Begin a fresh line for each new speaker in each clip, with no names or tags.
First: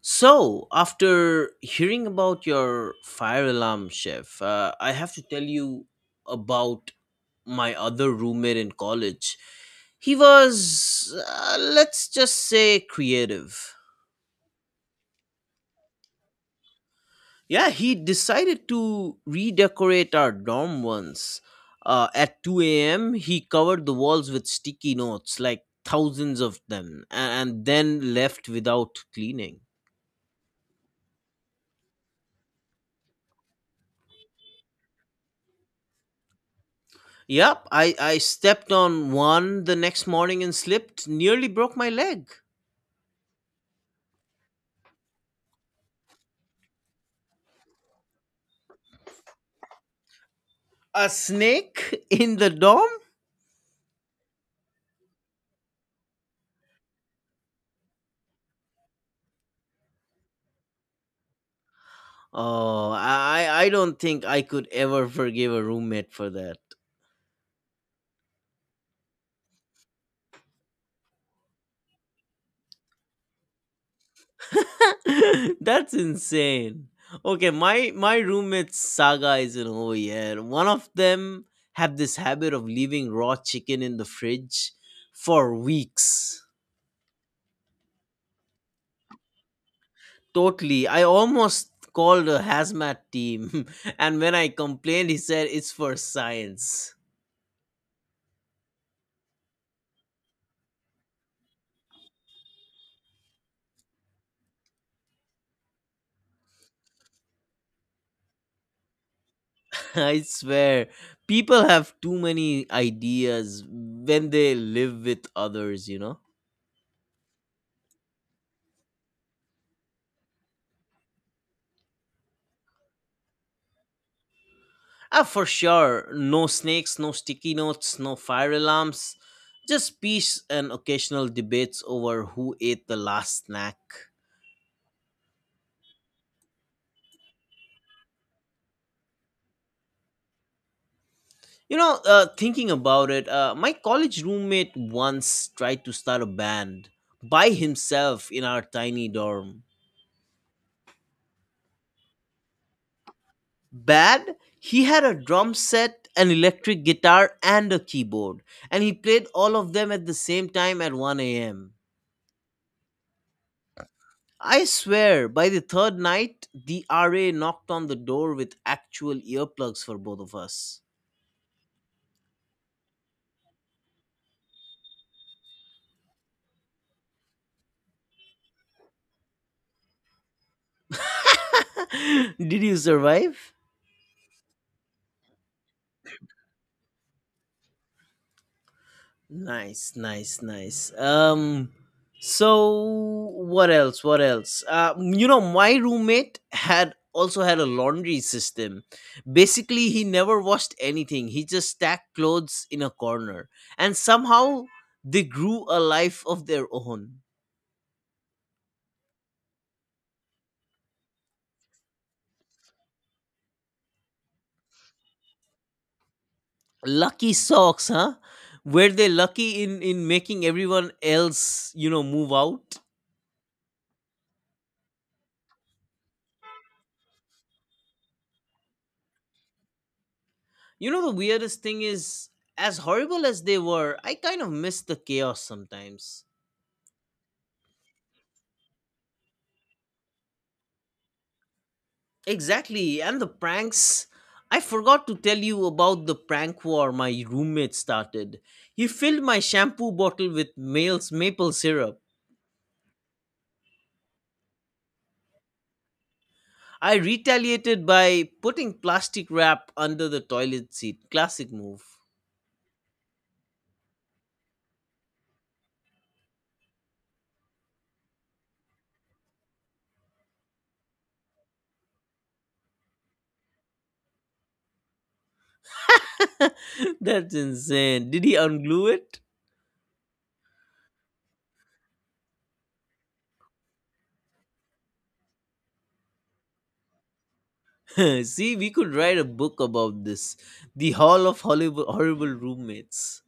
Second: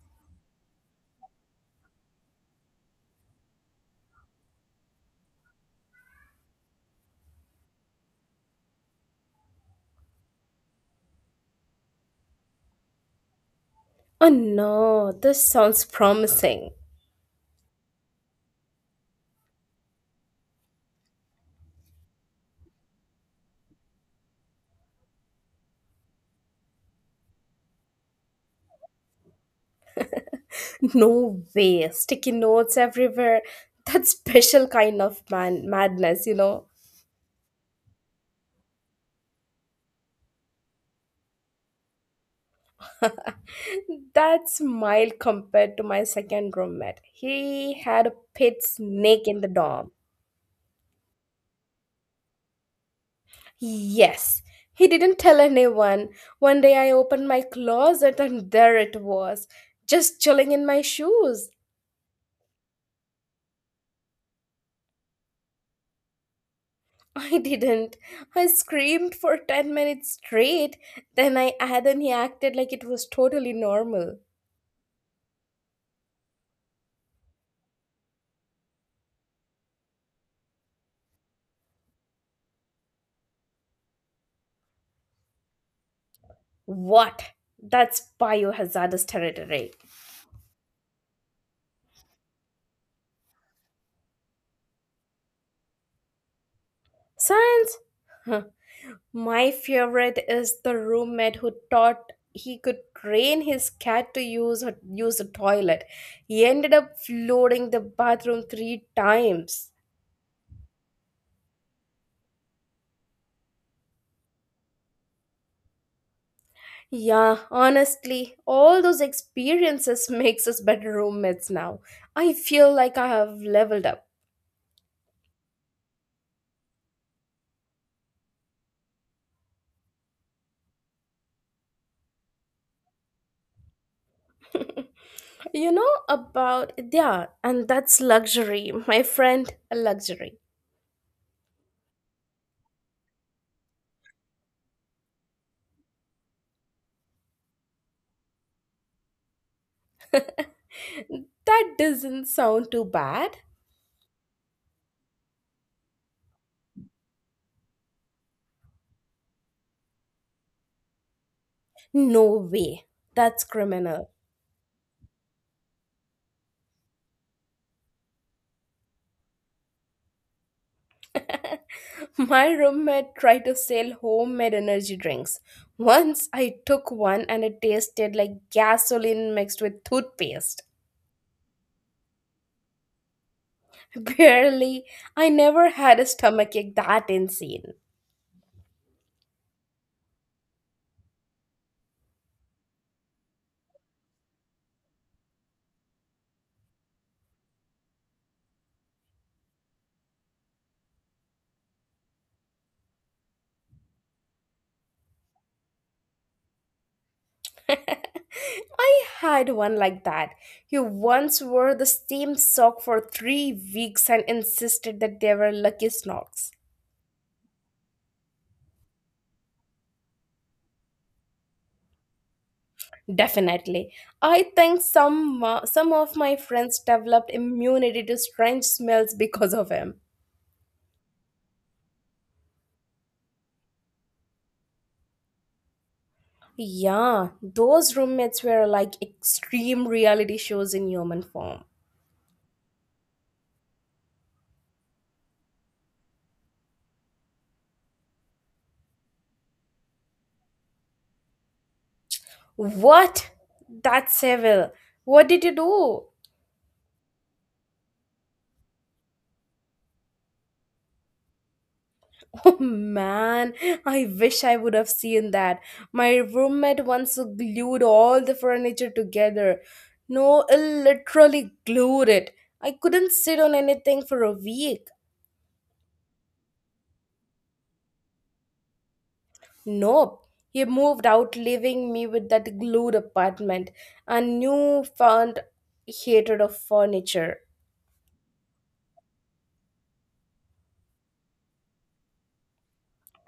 So, after hearing about your fire alarm, Chef, I have to tell you about my other roommate in college. He was, let's just say, creative.
Oh no, this sounds promising.
Yeah, he decided to redecorate our dorm once. At 2 a.m., he covered the walls with sticky notes, like thousands of them, and then left without cleaning.
No way, sticky notes everywhere. That's special kind of man madness.
Yep, I stepped on one the next morning and slipped, nearly broke my leg.
That's mild compared to my second roommate. He had a pet snake in the dorm.
A snake in the dorm?
Yes, he didn't tell anyone. One day I opened my closet and there it was, just chilling in my shoes.
Oh, I don't think I could ever forgive a roommate for that.
I didn't. I screamed for 10 minutes straight, then I had then he acted like it was totally normal.
That's insane. Okay, my roommate's saga isn't over yet. One of them have this habit of leaving raw chicken in the fridge for weeks.
What? That's biohazardous territory.
Totally. I almost called a hazmat team, and when I complained, he said it's for science.
Science? Huh. My favorite is the roommate who thought he could train his cat to use a toilet. He ended up flooding the bathroom three times.
I swear, people have too many ideas when they live with others, you know?
Yeah, honestly, all those experiences makes us better roommates now. I feel like I have leveled up.
Ah, for sure. No snakes, no sticky notes, no fire alarms. Just peace and occasional debates over who ate the last snack.
You know about Yeah, and that's luxury, my friend, a luxury.
You know, thinking about it, my college roommate once tried to start a band by himself in our tiny dorm.
That doesn't sound too bad.
Bad? He had a drum set, an electric guitar, and a keyboard, and he played all of them at the same time at 1 a.m.
No way. That's criminal.
I swear, by the third night, the RA knocked on the door with actual earplugs for both of us.
My roommate tried to sell homemade energy drinks. Once I took one and it tasted like gasoline mixed with toothpaste.
Did you survive?
Barely. I never had a stomachache that insane.
Nice, nice, nice. So what else? What else? You know, my roommate had also had a laundry system. Basically, he never washed anything. He just stacked clothes in a corner, and somehow they grew a life of their own.
I had one like that. You once wore the same sock for 3 weeks and insisted that they were lucky socks.
Lucky socks, huh? Were they lucky in making everyone else, you know, move out?
Definitely. I think some of my friends developed immunity to strange smells because of him.
You know, the weirdest thing is, as horrible as they were, I kind of miss the chaos sometimes.
Yeah, those roommates were like extreme reality shows in human form.
Exactly. And the pranks. I forgot to tell you about the prank war my roommate started. He filled my shampoo bottle with male's maple syrup.
What? That's evil. What did you do?
I retaliated by putting plastic wrap under the toilet seat. Classic move.
Oh man, I wish I would have seen that. My roommate once glued all the furniture together. No, I literally glued it. I couldn't sit on anything for a week.
That's insane. Did he unglue
Nope. He moved out, leaving me with that glued apartment and newfound hatred of furniture.
it? See, we could write a book about this. The Hall of horrible Roommates.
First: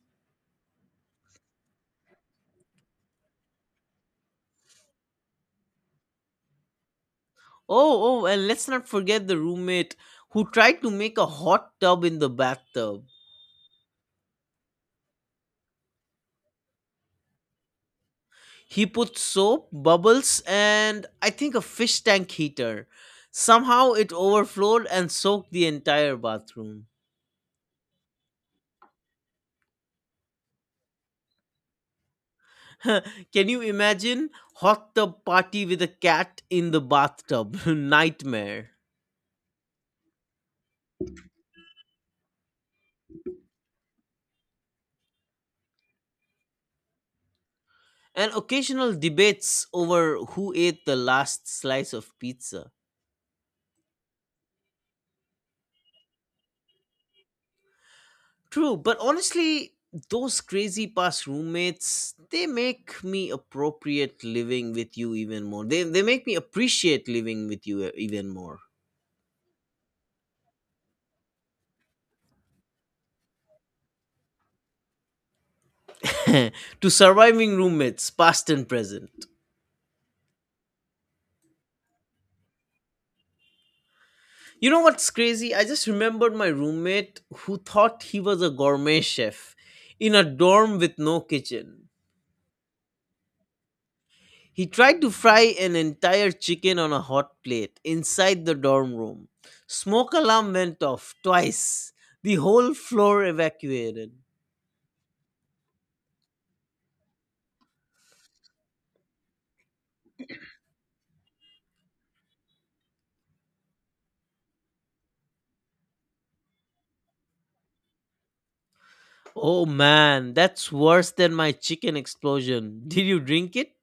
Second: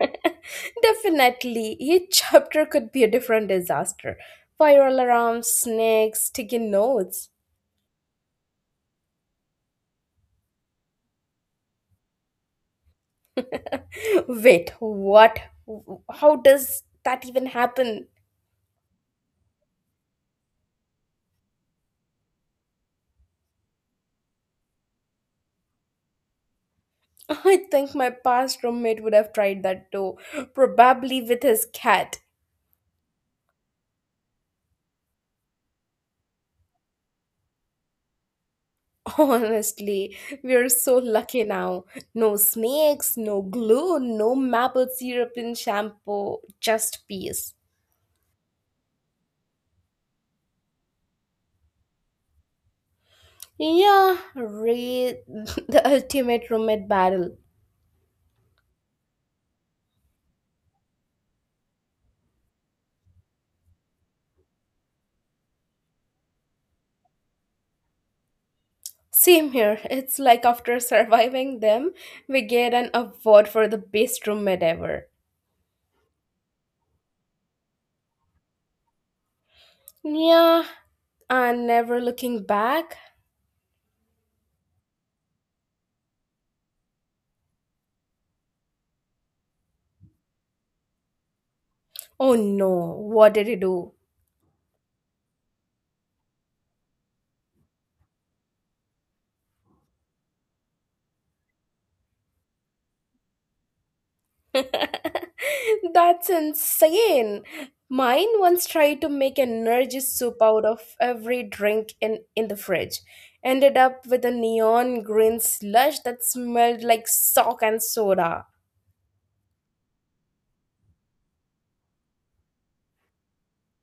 Definitely, each chapter could be a different disaster. Viral alarms, snakes, sticky notes.
Oh, oh, and let's not forget the roommate who tried to make a hot tub in the bathtub.
Wait, what? How does that even happen?
He put soap, bubbles, and I think a fish tank heater. Somehow it overflowed and soaked the entire bathroom.
I think my past roommate would have tried that too, probably with his cat.
Can you imagine? Hot tub party with a cat in the bathtub. Nightmare.
Honestly, we are so lucky now. No snakes, no glue, no maple syrup in shampoo, just peace.
And occasional debates over who ate the last slice of pizza.
Yeah, read the ultimate roommate battle.
True, but honestly, those crazy past roommates, they make me appropriate living with you even more. They make me appreciate living with you even more.
Same here. It's like after surviving them, we get an award for the best roommate ever.
to surviving roommates, past and present.
Yeah, and never looking back.
You know what's crazy? I just remembered my roommate who thought he was a gourmet chef in a dorm with no kitchen.
Oh no, what did he do?
He tried to fry an entire chicken on a hot plate inside the dorm room. Smoke alarm went off twice. The whole floor evacuated.
That's insane. Mine once tried to make an energy soup out of every drink in the fridge. Ended up with a neon green slush that smelled like sock and soda.
Oh man, that's worse than my chicken explosion. Did you drink it?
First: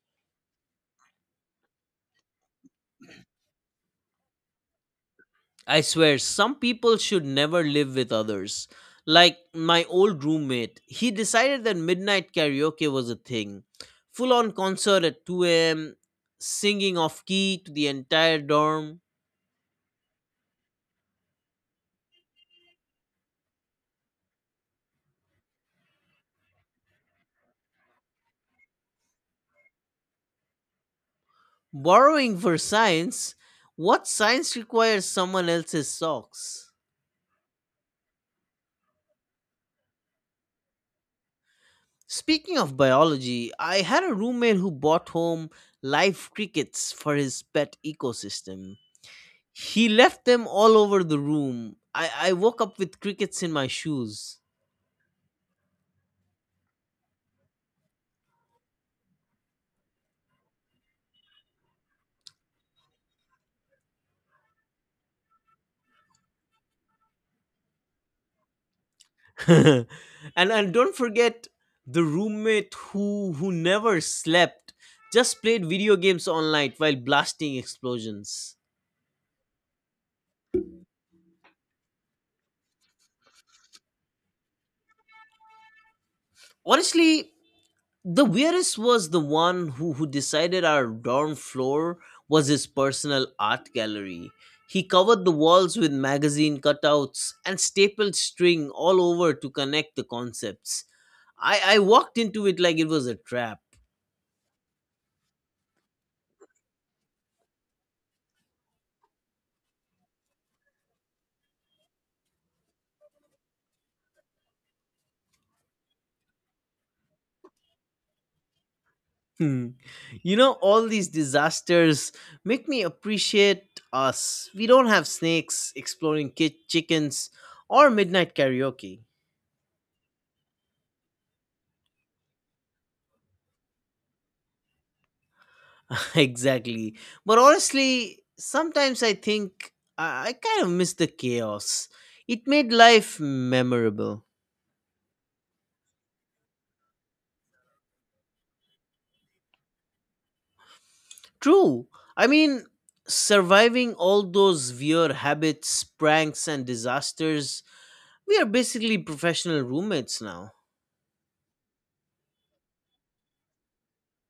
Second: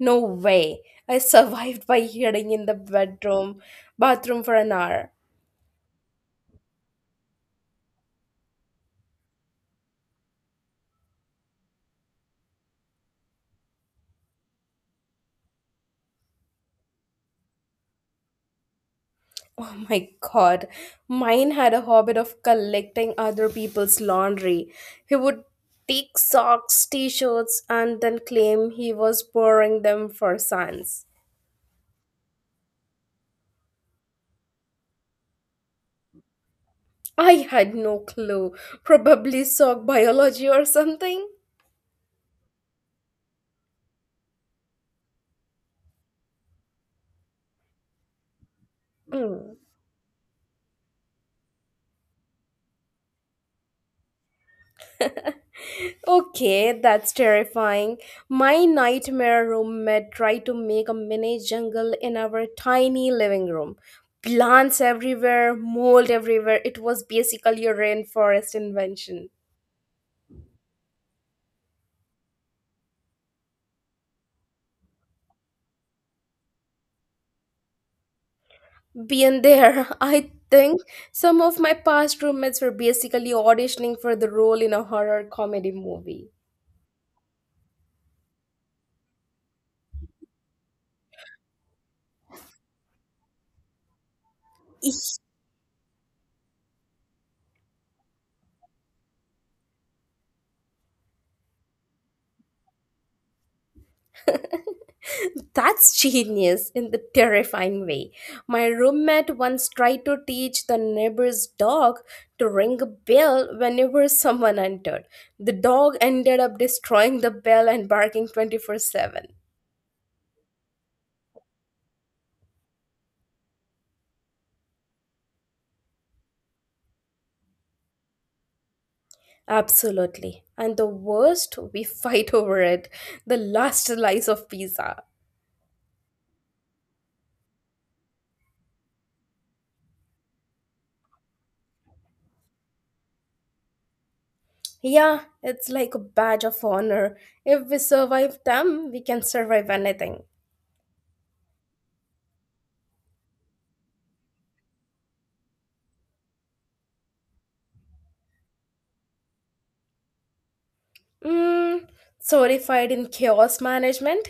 No way. I survived by hiding in the bedroom bathroom for an hour.
I swear, some people should never live with others. Like my old roommate, he decided that midnight karaoke was a thing. Full on concert at 2 a.m., singing off key to the entire dorm.
Oh my god. Mine had a habit of collecting other people's laundry. He would take socks, t-shirts and then claim he was borrowing them for science.
Borrowing for science? What science requires someone else's socks?
I had no clue. Probably sock biology or something.
Speaking of biology, I had a roommate who bought home live crickets for his pet ecosystem.
Mm.
He left them all over the room. I woke up with crickets in my shoes.
Okay, that's terrifying. My nightmare roommate tried to make a mini jungle in our tiny living room. Plants everywhere, mold everywhere. It was basically a rainforest invention.
and and don't forget the roommate who never slept, just played video games all night while blasting explosions.
Beyond there, I think some of my past roommates were basically auditioning for the role in a horror comedy movie.
Honestly, the weirdest was the one who decided our dorm floor was his personal art gallery. He covered the walls with magazine cutouts and stapled string all over to connect the concepts. I walked into it like it was a trap.
That's genius in the terrifying way. My roommate once tried to teach the neighbor's dog to ring a bell whenever someone entered. The dog ended up destroying the bell and barking 24/7.
Hmm. You know, all these disasters make me appreciate us. We don't have snakes, chickens, or midnight karaoke.
Absolutely. And the worst, we fight over it. The last slice of pizza.
Exactly. But honestly, sometimes I think I kind of miss the chaos. It made life memorable.
Yeah, it's like a badge of honor. If we survive them, we can survive anything.
True. I mean, surviving all those weird habits, pranks, and disasters, we are basically professional roommates now.
Mm, certified in chaos management.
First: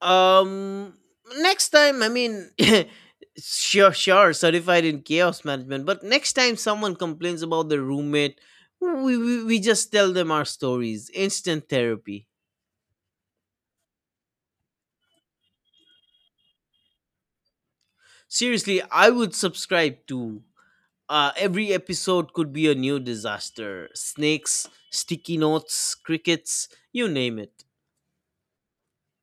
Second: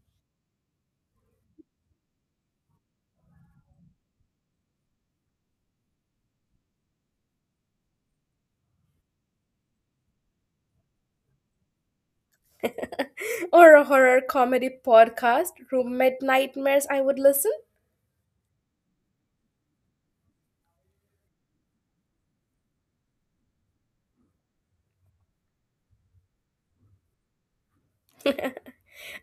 Um, Next time, I mean, sure, certified in chaos management. But next time someone complains about their roommate, we just tell them our stories. Instant therapy.
Or a horror comedy podcast, roommate nightmares, I would listen.
Seriously, I would subscribe to. Every episode could be a new disaster. Snakes, sticky notes, crickets, you name it.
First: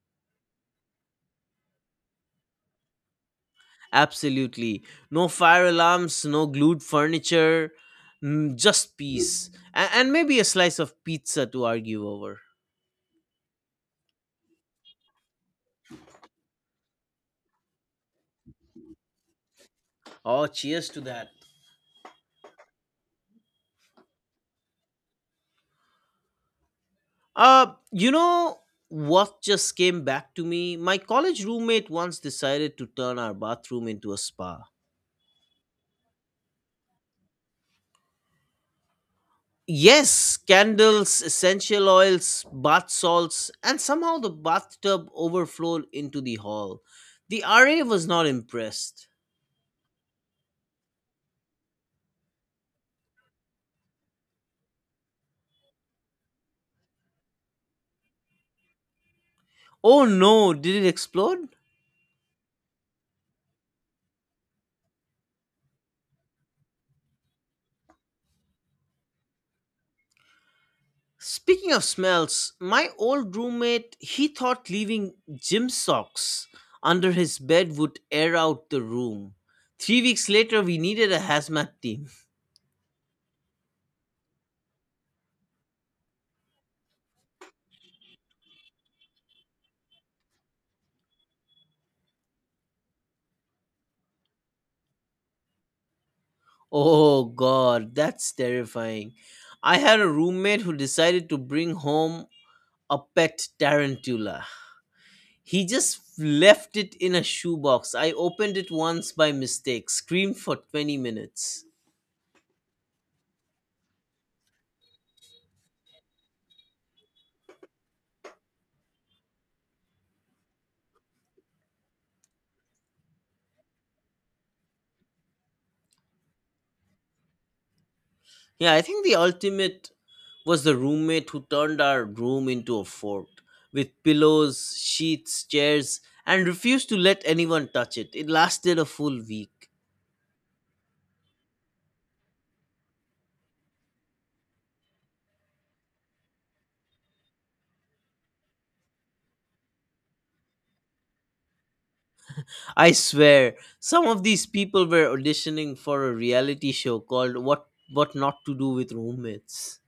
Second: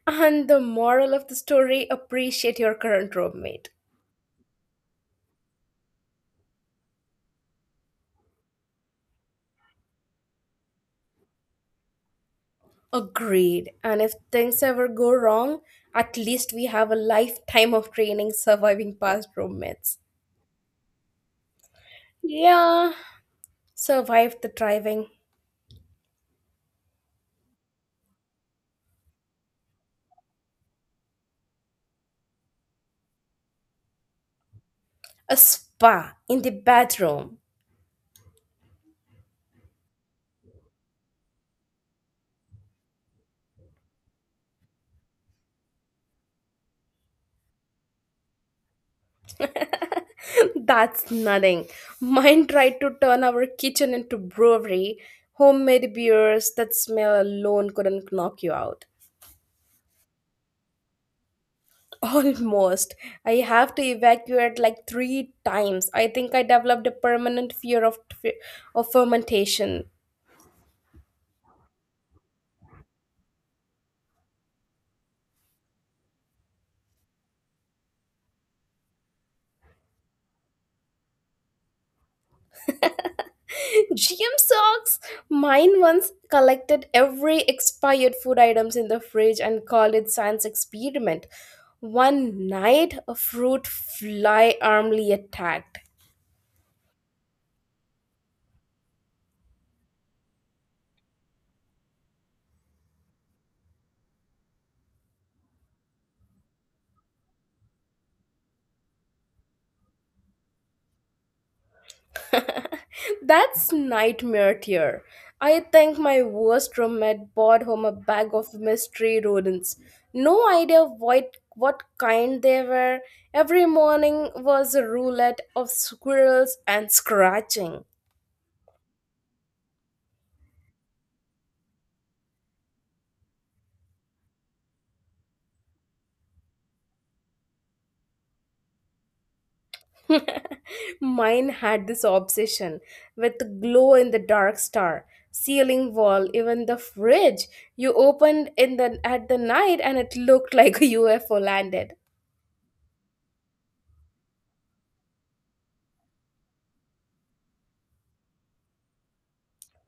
And the moral of the story appreciate your current roommate.
Absolutely. No fire alarms, no glued furniture, mm, just peace. And maybe a slice of pizza to argue over.
Agreed. And if things ever go wrong, at least we have a lifetime of training surviving past roommates.
Oh, cheers to that.
Yeah, survived the driving.
You know what just came back to me? My college roommate once decided to turn our bathroom into a spa.
A spa in the bathroom.
Yes, candles, essential oils, bath salts, and somehow the bathtub overflowed into the hall. The RA was not impressed.
That's nothing. Mine tried to turn our kitchen into brewery. Homemade beers that smell alone couldn't knock you out.
Oh no, did it explode?
Almost. I have to evacuate like three times. I think I developed a permanent fear of fermentation.
Speaking of smells, my old roommate, he thought leaving gym socks under his bed would air out the room. 3 weeks later, we needed a hazmat team.
GM socks. Mine once collected every expired food items in the fridge and called it science experiment. One night, a fruit fly armly attacked.
Oh god, that's terrifying. I had a roommate who decided to bring home a pet tarantula. He just left it in a shoebox. I opened it once by mistake, screamed for 20 minutes.
That's nightmare tier. I think my worst roommate brought home a bag of mystery rodents. No idea what kind they were. Every morning was a roulette of squirrels and scratching.
Yeah, I think the ultimate was the roommate who turned our room into a fort with pillows, sheets, chairs, and refused to let anyone touch it. It lasted a full week.
Mine had this obsession with the glow in the dark star, ceiling wall, even the fridge. You opened in the at the night and it looked like a UFO landed.
I swear, some of these people were auditioning for a reality show called What Not to Do with Roommates.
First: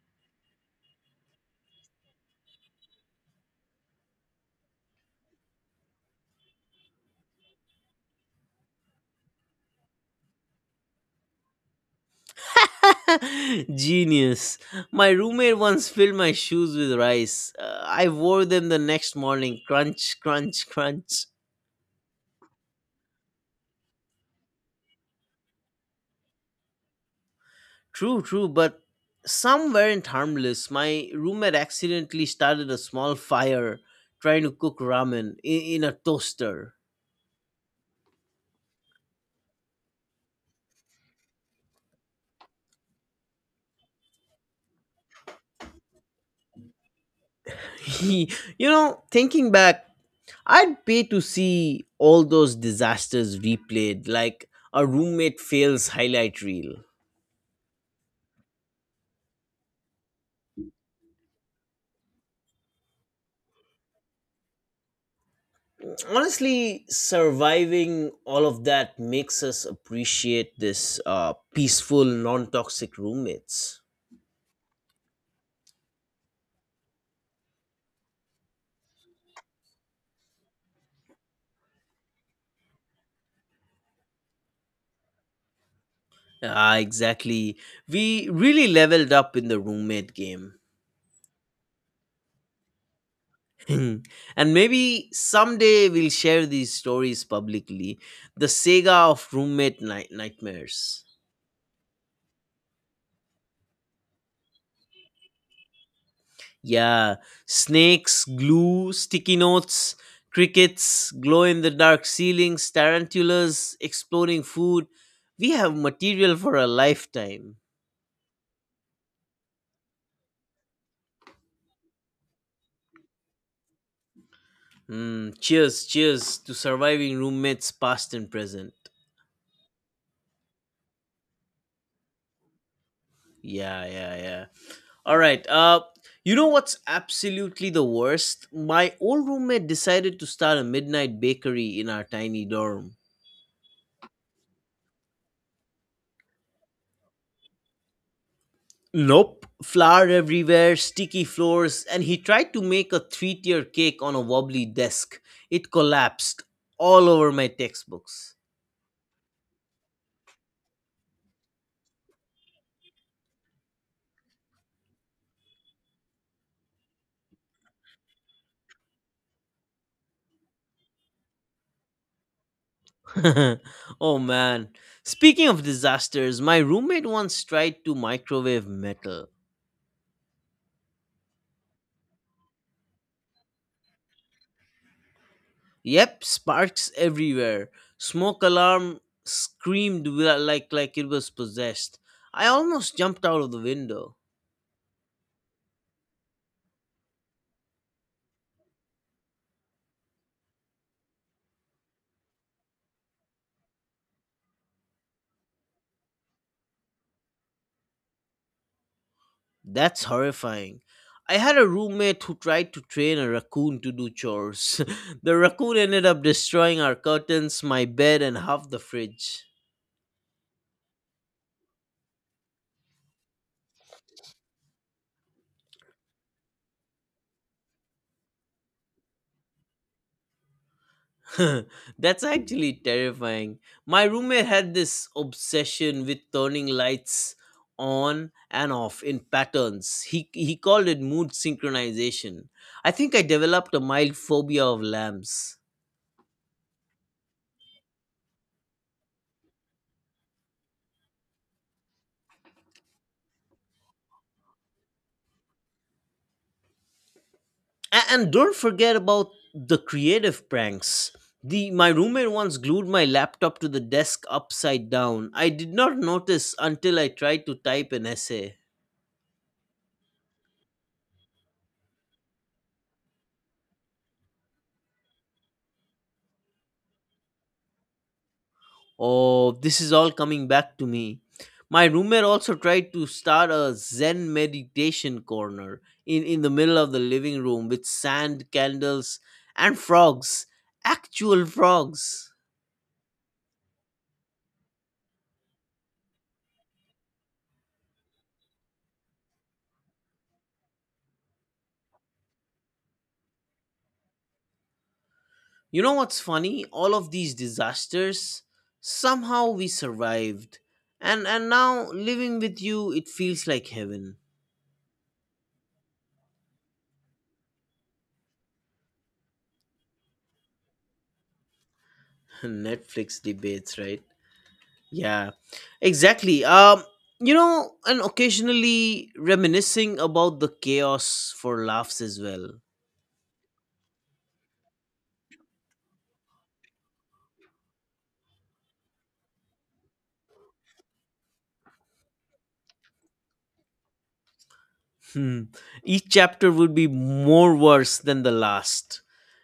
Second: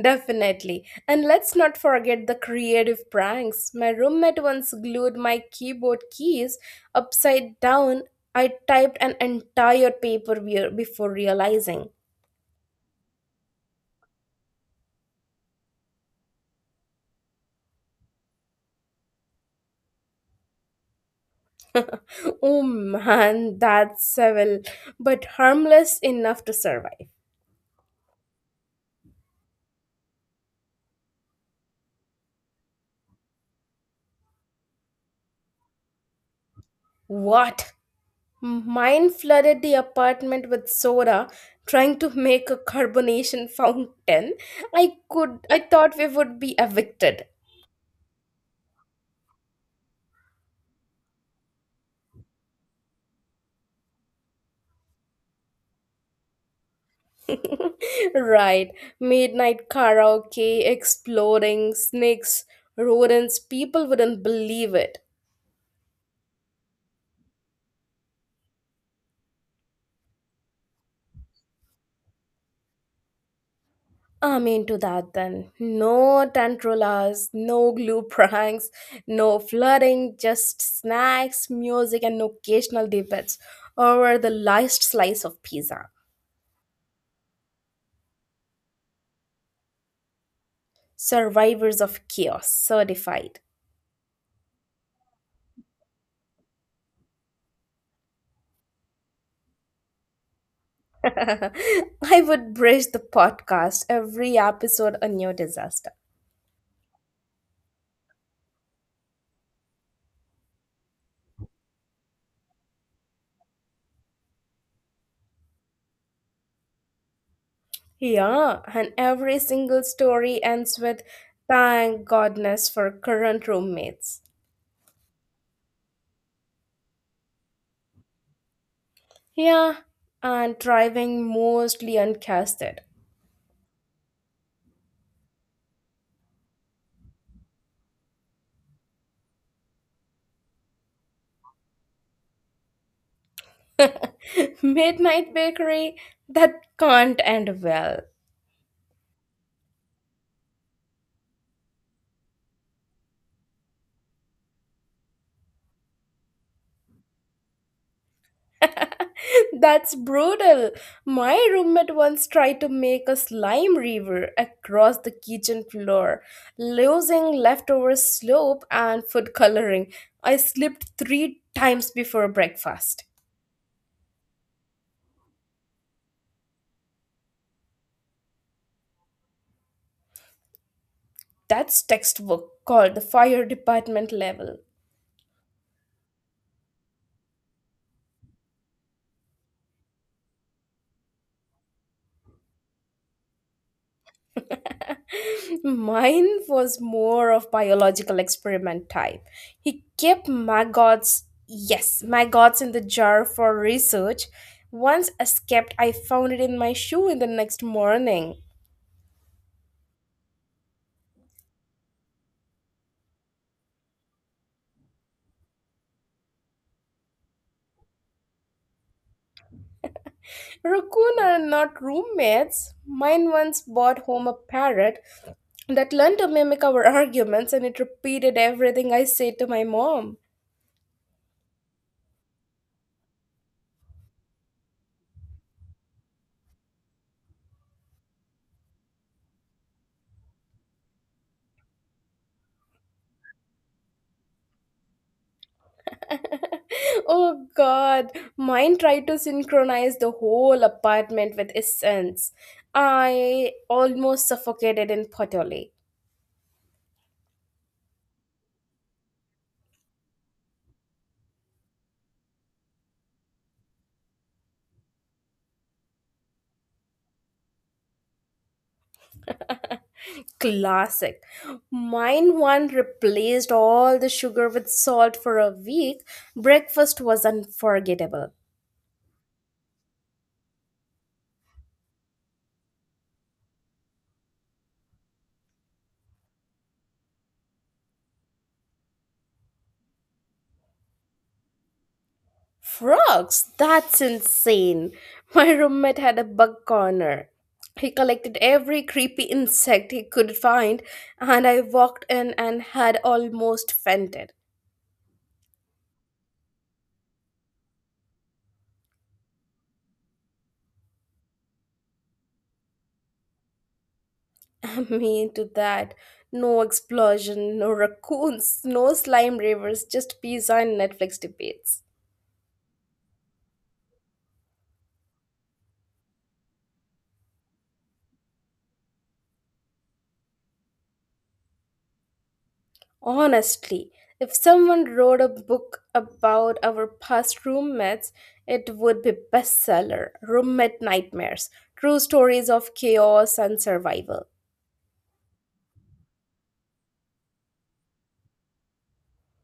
Definitely. And let's not forget the creative pranks. My roommate once glued my keyboard keys upside down. I typed an entire paper before realizing.
Genius. My roommate once filled my shoes with rice. I wore them the next morning. Crunch, crunch, crunch.
Oh man, that's civil, but harmless enough to survive.
But some weren't harmless. My roommate accidentally started a small fire trying to cook ramen in a toaster.
What? Mine flooded the apartment with soda, trying to make a carbonation fountain. I thought we would be evicted.
He, you know, thinking back, I'd pay to see all those disasters replayed, like a roommate fails highlight reel.
Right. Midnight karaoke, exploding, snakes, rodents, people wouldn't believe it.
Honestly, surviving all of that makes us appreciate this peaceful, non toxic roommates.
I'm into that then. No tantrulas, no glue pranks, no flirting, just snacks, music, and occasional debates over the last slice of pizza.
Ah, exactly. We really leveled up in the roommate game.
Survivors of chaos, certified.
And maybe someday we'll share these stories publicly. The Sega of nightmares.
I would bridge the podcast every episode a new disaster.
Yeah, snakes, glue, sticky notes, crickets, glow in the dark ceilings, tarantulas, exploding food. We have material for a lifetime.
Yeah, and every single story ends with thank goodness for current roommates.
Hmm. Cheers, cheers to surviving roommates past and present.
Yeah, and driving mostly uncasted.
Yeah, yeah, yeah. All right. You know what's absolutely the worst? My old roommate decided to start a midnight bakery in our tiny dorm.
Midnight bakery, that can't end well.
Nope. Flour everywhere, sticky floors, and he tried to make a three tier cake on a wobbly desk. It collapsed all over my textbooks.
That's brutal. My roommate once tried to make a slime river across the kitchen floor, losing leftover slope and food coloring. I slipped three times before breakfast.
Oh man. Speaking of disasters, my roommate once tried to microwave metal.
That's textbook called the fire department level.
Yep, sparks everywhere. Smoke alarm screamed like it was possessed. I almost jumped out of the window.
Mine was more of biological experiment type. He kept maggots, yes, maggots in the jar for research. Once escaped, I found it in my shoe in the next morning.
That's horrifying. I had a roommate who tried to train a raccoon to do chores. The raccoon ended up destroying our curtains, my bed, and half the fridge.
Raccoon are not roommates. Mine once brought home a parrot that learned to mimic our arguments and it repeated everything I said to my mom.
That's actually terrifying. My roommate had this obsession with turning lights on and off in patterns. He called it mood synchronization. I think I developed a mild phobia of lamps.
Oh god, mine tried to synchronize the whole apartment with essence. I almost suffocated in Potoli.
And don't forget about the creative pranks. The My roommate once glued my laptop to the desk upside down. I did not notice until I tried to type an essay.
Classic. Mine one replaced all the sugar with salt for a week. Breakfast was unforgettable.
Oh, this is all coming back to me. My roommate also tried to start a Zen meditation corner in the middle of the living room with sand, candles, and frogs. Actual frogs.
Frogs? That's insane. My roommate had a bug corner. He collected every creepy insect he could find, and I walked in and had almost fainted.
You know what's funny? All of these disasters, somehow we survived. And now living with you, it feels like heaven.
Me into that. No explosion, no raccoons, no slime rivers, just pizza and Netflix debates.
Netflix debates, right? Yeah, exactly. You know, and occasionally reminiscing about the chaos for laughs as well.
Honestly, if someone wrote a book about our past roommates, it would be bestseller. Roommate nightmares, true stories of chaos and survival.
Hmm. Each chapter would be more worse than the last.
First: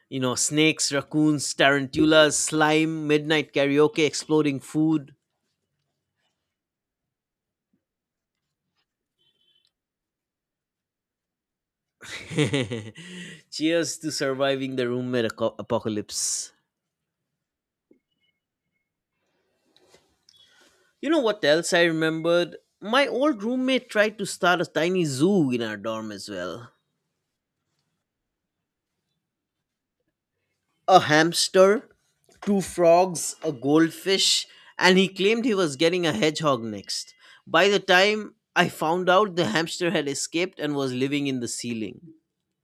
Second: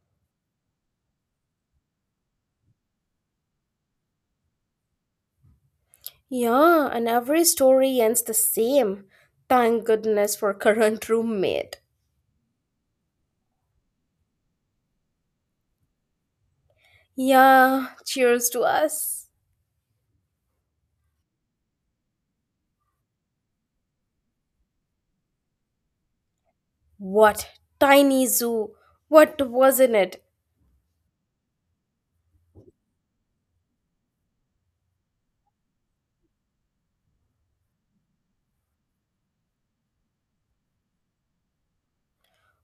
You know, snakes, raccoons, tarantulas, slime, midnight karaoke, exploding food.
Yeah, and every story ends the same. Thank goodness for current roommate.
Cheers to surviving the apocalypse.
Yeah, cheers to us.
You know what else I remembered? My old roommate tried to start a tiny zoo in our dorm as well.
What tiny zoo? What wasn't it?
A hamster, 2 frogs, a goldfish, and he claimed he was getting a hedgehog next. By the time I found out, the hamster had escaped and was living in the ceiling.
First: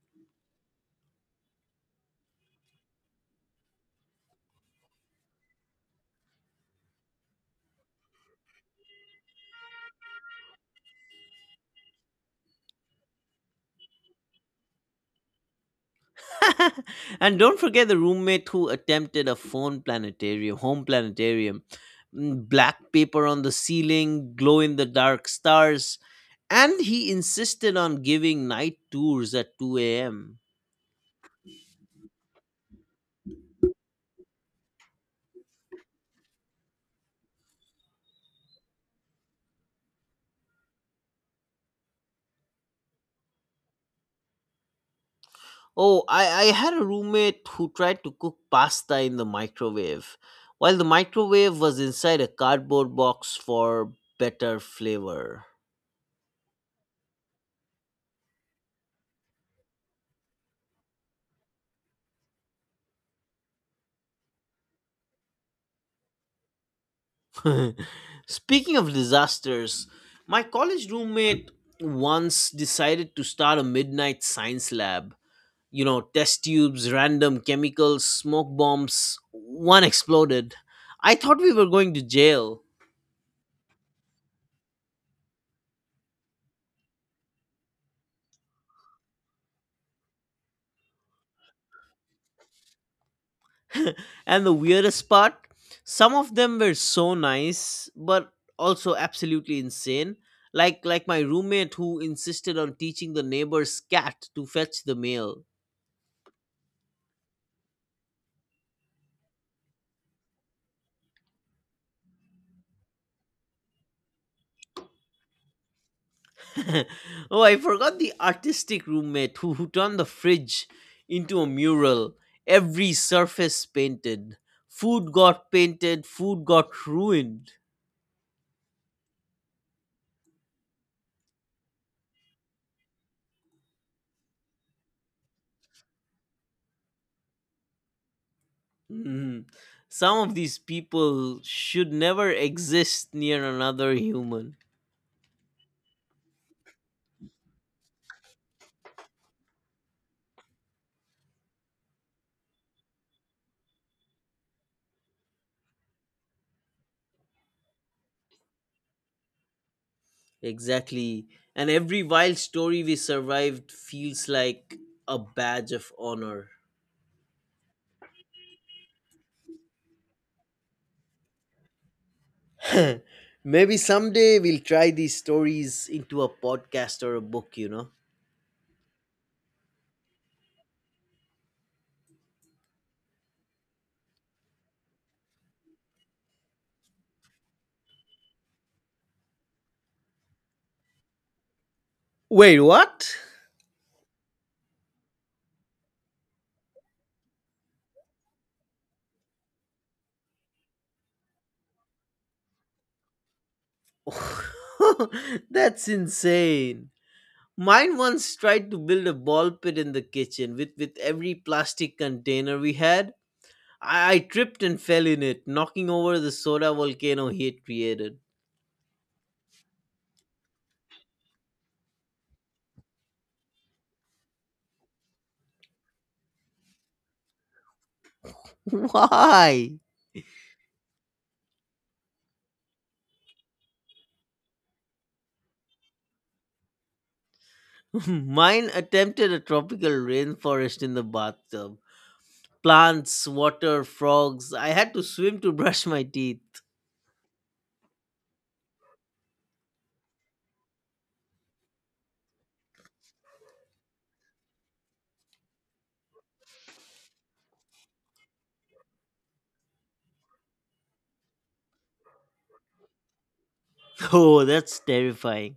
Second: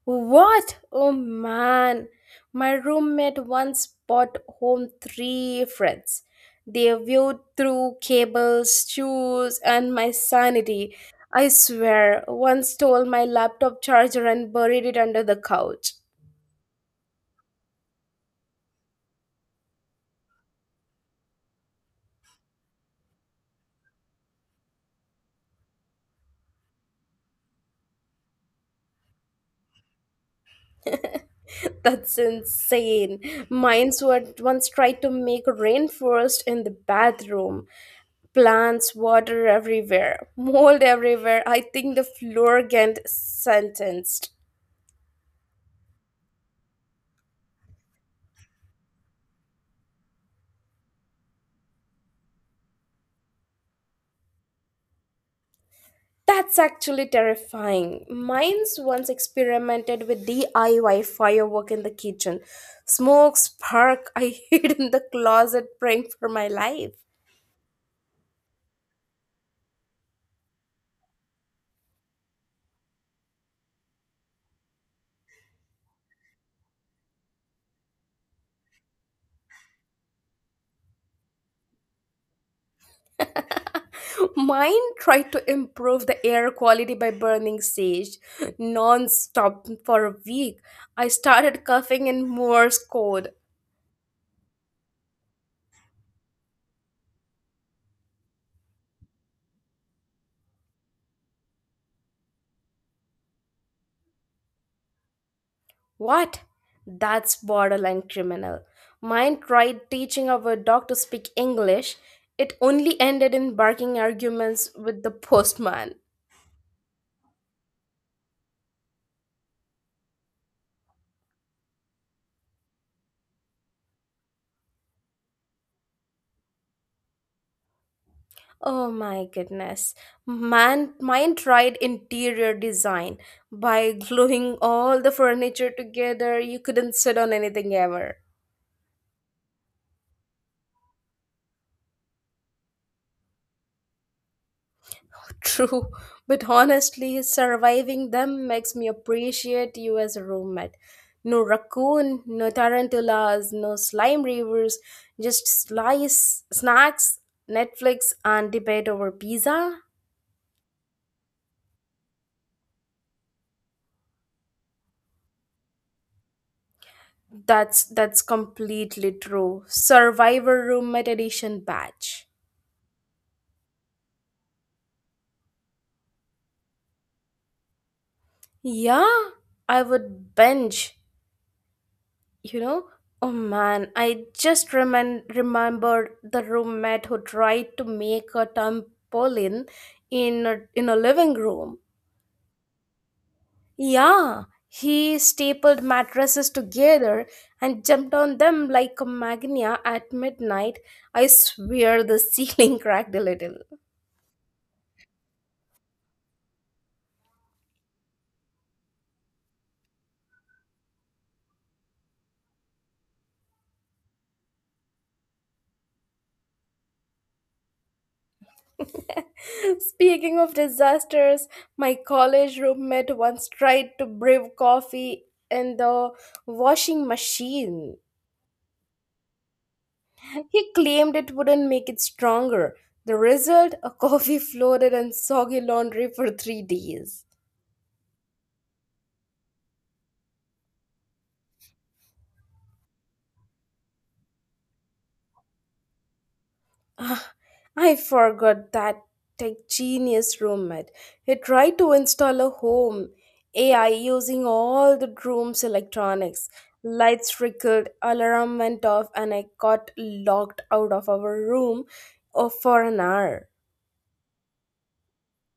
What? Oh man. My roommate once brought home three friends. They viewed through cables, shoes, and my sanity. I swear, one stole my laptop charger and buried it under the couch.
And don't forget the roommate who attempted a home planetarium, mm, black paper on the ceiling, glow in the dark stars, and he insisted on giving night tours at 2 a.m.
That's insane. Mines were once tried to make rainforest in the bathroom. Plants, water everywhere, mold everywhere. I think the floor get sentenced.
Oh, I had a roommate who tried to cook pasta in the microwave, while the microwave was inside a cardboard box for better flavor.
That's actually terrifying. Mines once experimented with DIY firework in the kitchen. Smoke, spark, I hid in the closet praying for my life.
Speaking of disasters, my college roommate once decided to start a midnight science lab. You know, test tubes, random chemicals, smoke bombs. One exploded. I thought we were going to jail.
Mine tried to improve the air quality by burning sage non-stop for a week. I started coughing in Morse code.
And the weirdest part, some of them were so nice, but also absolutely insane. Like my roommate who insisted on teaching the neighbor's cat to fetch the mail.
What? That's borderline criminal. Mine tried teaching our dog to speak English. It only ended in barking arguments with the postman.
Oh, I forgot the artistic roommate who turned the fridge into a mural. Every surface painted. Food got painted, food got ruined.
Oh my goodness. Man, mine tried interior design. By gluing all the furniture together, you couldn't sit on anything ever.
Mhm. Some of these people should never exist near another human.
True, but honestly, surviving them makes me appreciate you as a roommate. No raccoon, no tarantulas, no slime rivers, just slice snacks, Netflix, and debate over pizza.
Exactly. And every wild story we survived feels like a badge of honor.
That's completely true. Survivor roommate edition batch.
Maybe someday we'll try these stories into a podcast or a book?
Yeah, I would binge. you know oh man, I just remembered the roommate who tried to make a trampoline in a living room.
Wait, what?
Yeah, he stapled mattresses together and jumped on them like a magnia at midnight. I swear, the ceiling cracked a little.
That's insane. Mine once tried to build a ball pit in the kitchen with every plastic container we had. I tripped and fell in it, knocking over the soda volcano he had created.
Speaking of disasters, my college roommate once tried to brew coffee in the washing machine.
Why?
He claimed it wouldn't make it stronger. The result? A coffee floated and soggy laundry for 3 days.
Mine attempted a tropical rainforest in the bathtub. Plants, water, frogs. I had to swim to brush my teeth.
Ah, I forgot that tech genius roommate. He tried to install a home AI using all the room's electronics. Lights flickered, alarm went off, and I got locked out of our room for an hour.
Oh, that's terrifying.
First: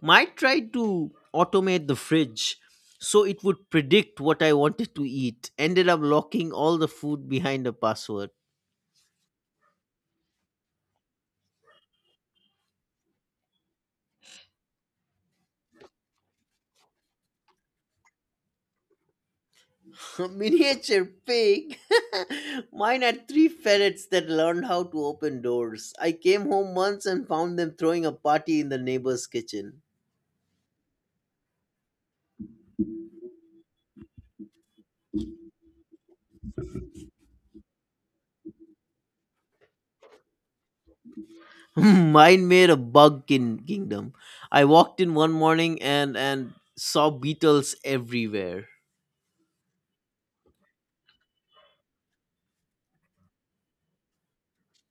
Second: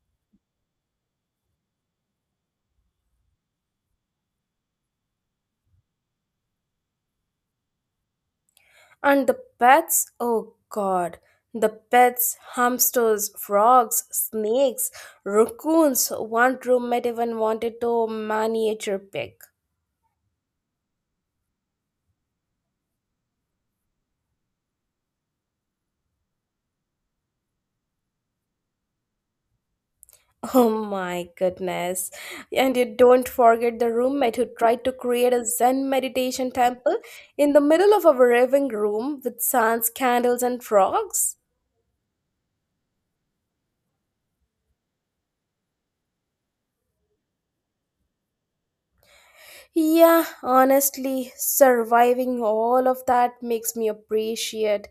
Might try to automate the fridge so it would predict what I wanted to eat. Ended up locking all the food behind a password.
And the pets, oh god, the pets, hamsters, frogs, snakes, raccoons. One roommate even wanted to miniature pig.
Miniature pig. Mine had three ferrets that learned how to open doors. I came home once and found them throwing a party in the neighbor's kitchen.
Oh my goodness. And you don't forget the roommate who tried to create a Zen meditation temple in the middle of our living room with suns, candles, and frogs.
Mine made a bug kingdom. I walked in one morning and saw beetles everywhere.
Yeah, honestly, surviving all of that makes me appreciate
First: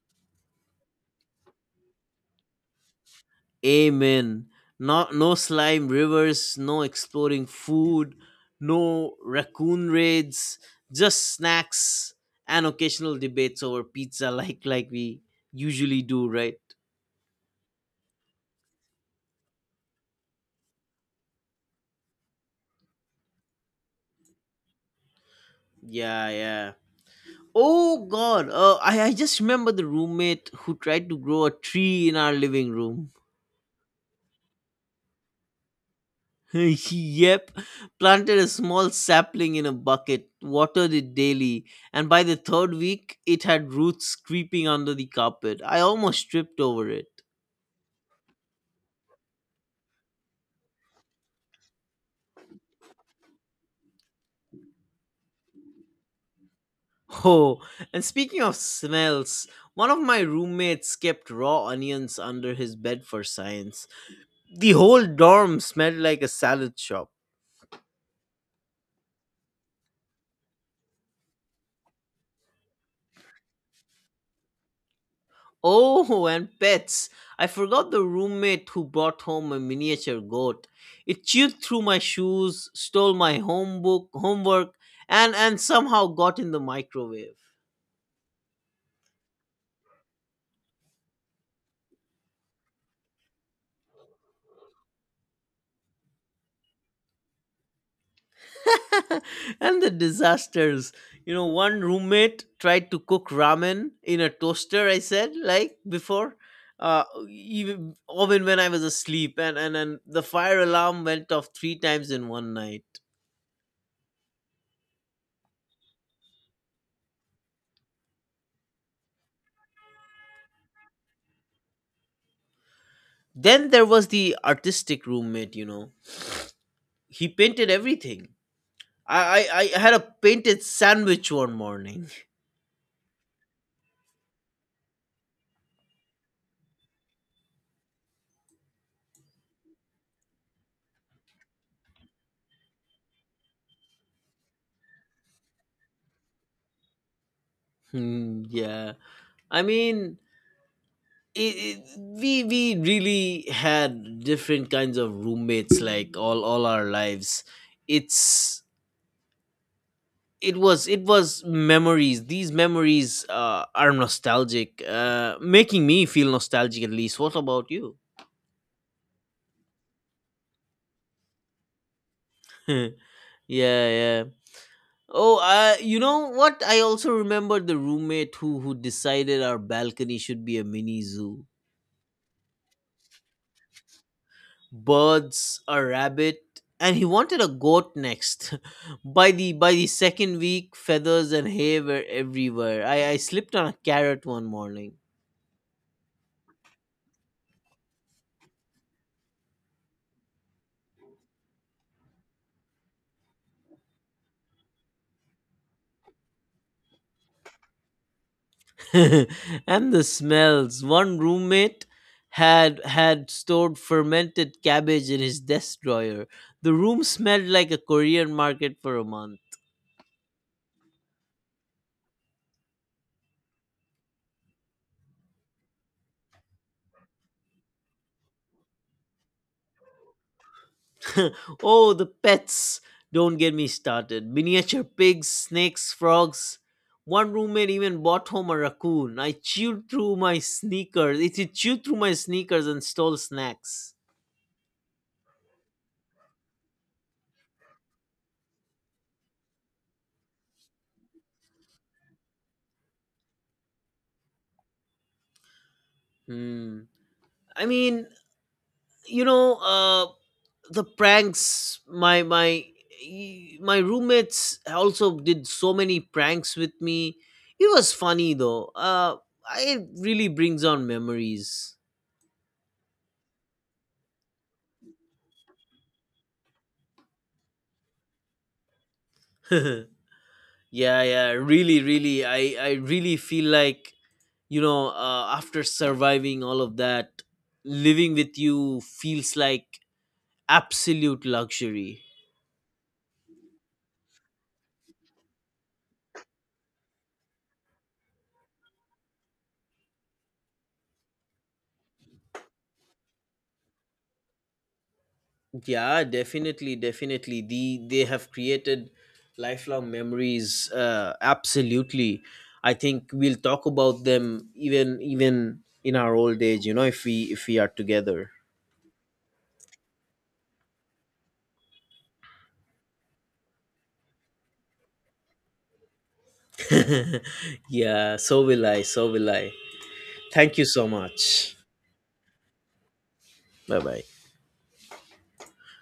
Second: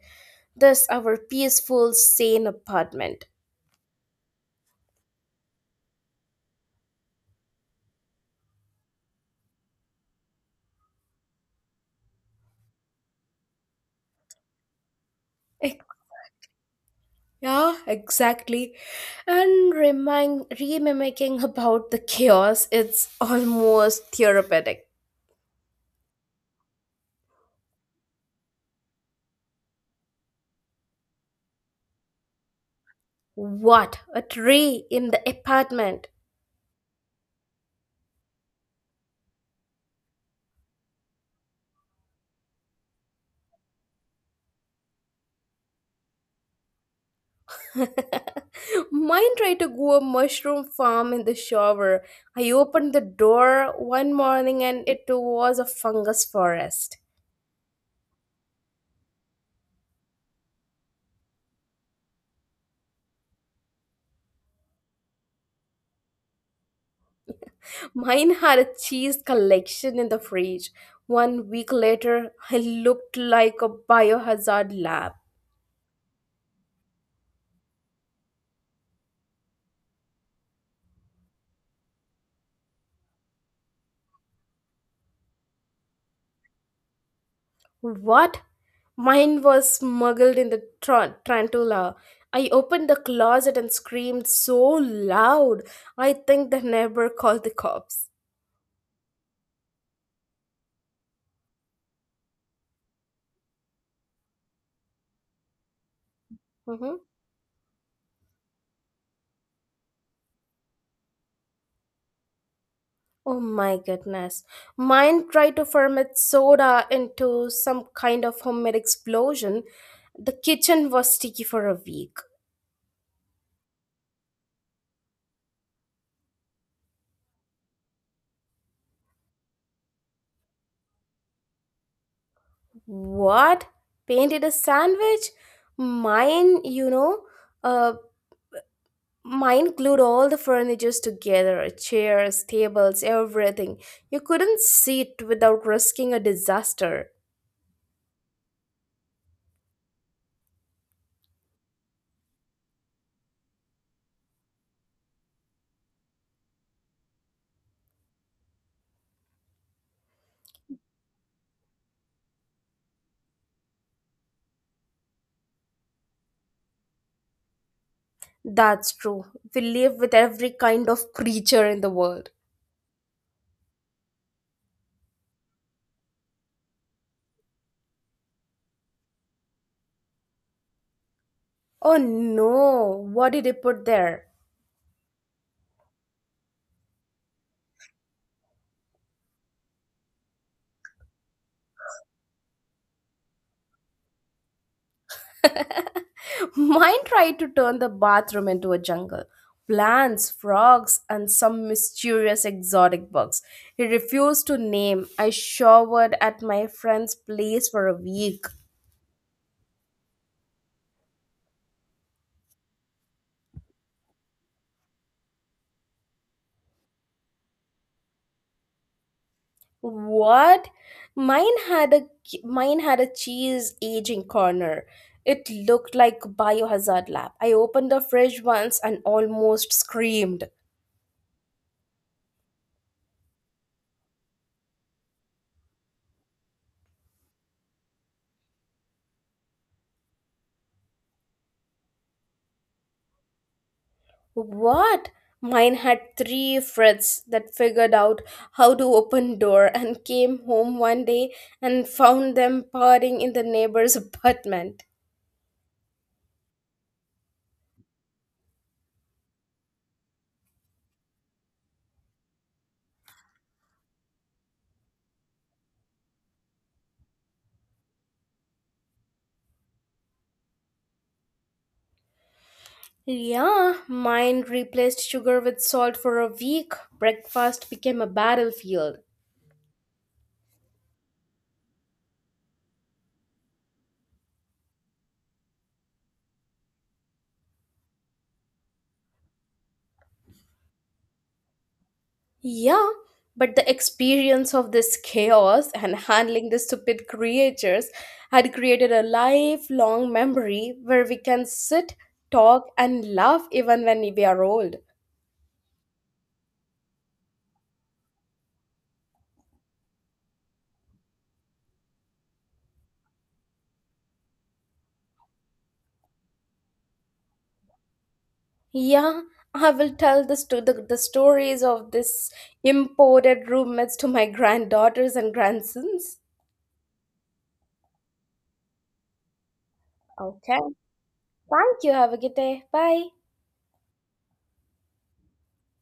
this, our peaceful, sane apartment.
Amen. Not no slime rivers, no exploring food, no raccoon raids, just snacks and occasional debates over pizza like we
Ec-
usually do, right?
Yeah, exactly. And remimicking about the chaos, it's almost therapeutic.
Yeah, yeah. Oh God, I just remember the roommate who tried to grow a tree in our living room.
What? A tree in the apartment.
Yep, planted a small sapling in a bucket, watered it daily, and by the third week it had roots creeping under the carpet. I almost tripped over it.
Mine tried to grow a mushroom farm in the shower. I opened the door one morning and it was a fungus forest.
Oh, and speaking of smells, one of my roommates kept raw onions under his bed for science. The whole dorm smelled like a salad shop.
Mine had a cheese collection in the fridge. 1 week later, I looked like a biohazard lab.
Oh, and pets. I forgot the roommate who brought home a miniature goat. It chewed through my shoes, stole my homework, and somehow got in the microwave.
What? Mine was smuggled in the tarantula. I opened the closet and screamed so loud. I think the neighbor called the cops.
And the disasters. You know, one roommate tried to cook ramen in a toaster, I said, like before.
Mhm.
Uh, even even when I was asleep, and the fire alarm went off three times in one night.
Oh my goodness. Mine tried to ferment soda into some kind of homemade explosion. The kitchen was sticky for a week.
Then there was the artistic roommate, you know he painted everything. I had a painted sandwich one morning.
What? Painted a sandwich? Mine, you know, uh, mine glued all the furnitures together, chairs, tables, everything. You couldn't sit without risking a disaster.
Hmm, yeah. I mean, we really had different kinds of roommates like all our lives. It's it was memories. These memories are nostalgic, making me feel nostalgic at least. What about you?
That's true. We live with every kind of creature in the world.
Yeah, yeah. Oh, you know what? I also remember the roommate who decided our balcony should be a mini zoo.
Oh no, what did he put there?
Birds, a rabbit, and he wanted a goat next. By the second week, feathers and hay were everywhere. I slipped on a carrot one morning.
Mine tried to turn the bathroom into a jungle. Plants, frogs, and some mysterious exotic bugs. He refused to name. I showered at my friend's place for a week.
And the smells. One roommate had stored fermented cabbage in his desk drawer. The room smelled like a Korean market for a month.
What? Mine had a mine had a cheese aging corner. It looked like biohazard lab. I opened the fridge once and almost screamed.
Oh, the pets! Don't get me started. Miniature pigs, snakes, frogs. One roommate even bought home a raccoon. I chewed through my sneakers. It chewed through my sneakers and stole snacks.
What? Mine had three frets that figured out how to open door and came home one day and found them partying in the neighbor's apartment.
Hmm. I mean, you know, the pranks. My roommates also did so many pranks with me. It was funny though. It really brings on memories.
Yeah, mine replaced sugar with salt for a week. Breakfast became a battlefield.
Yeah, yeah, really, really. I really feel like, you know, after surviving all of that, living with you feels like absolute luxury.
Yeah, but the experience of this chaos and handling the stupid creatures had created a lifelong memory where we can sit, talk, and laugh even when we are old.
Yeah, definitely, definitely. They have created lifelong memories. Absolutely, I think we'll talk about them even in our old age. You know, if we are together.
Yeah, I will tell this to the stories of this imported roommates to my granddaughters and grandsons.
Yeah, so will I. So will I. Thank
Okay.
you so much.
Thank you. Have a good day. Bye.
Bye bye.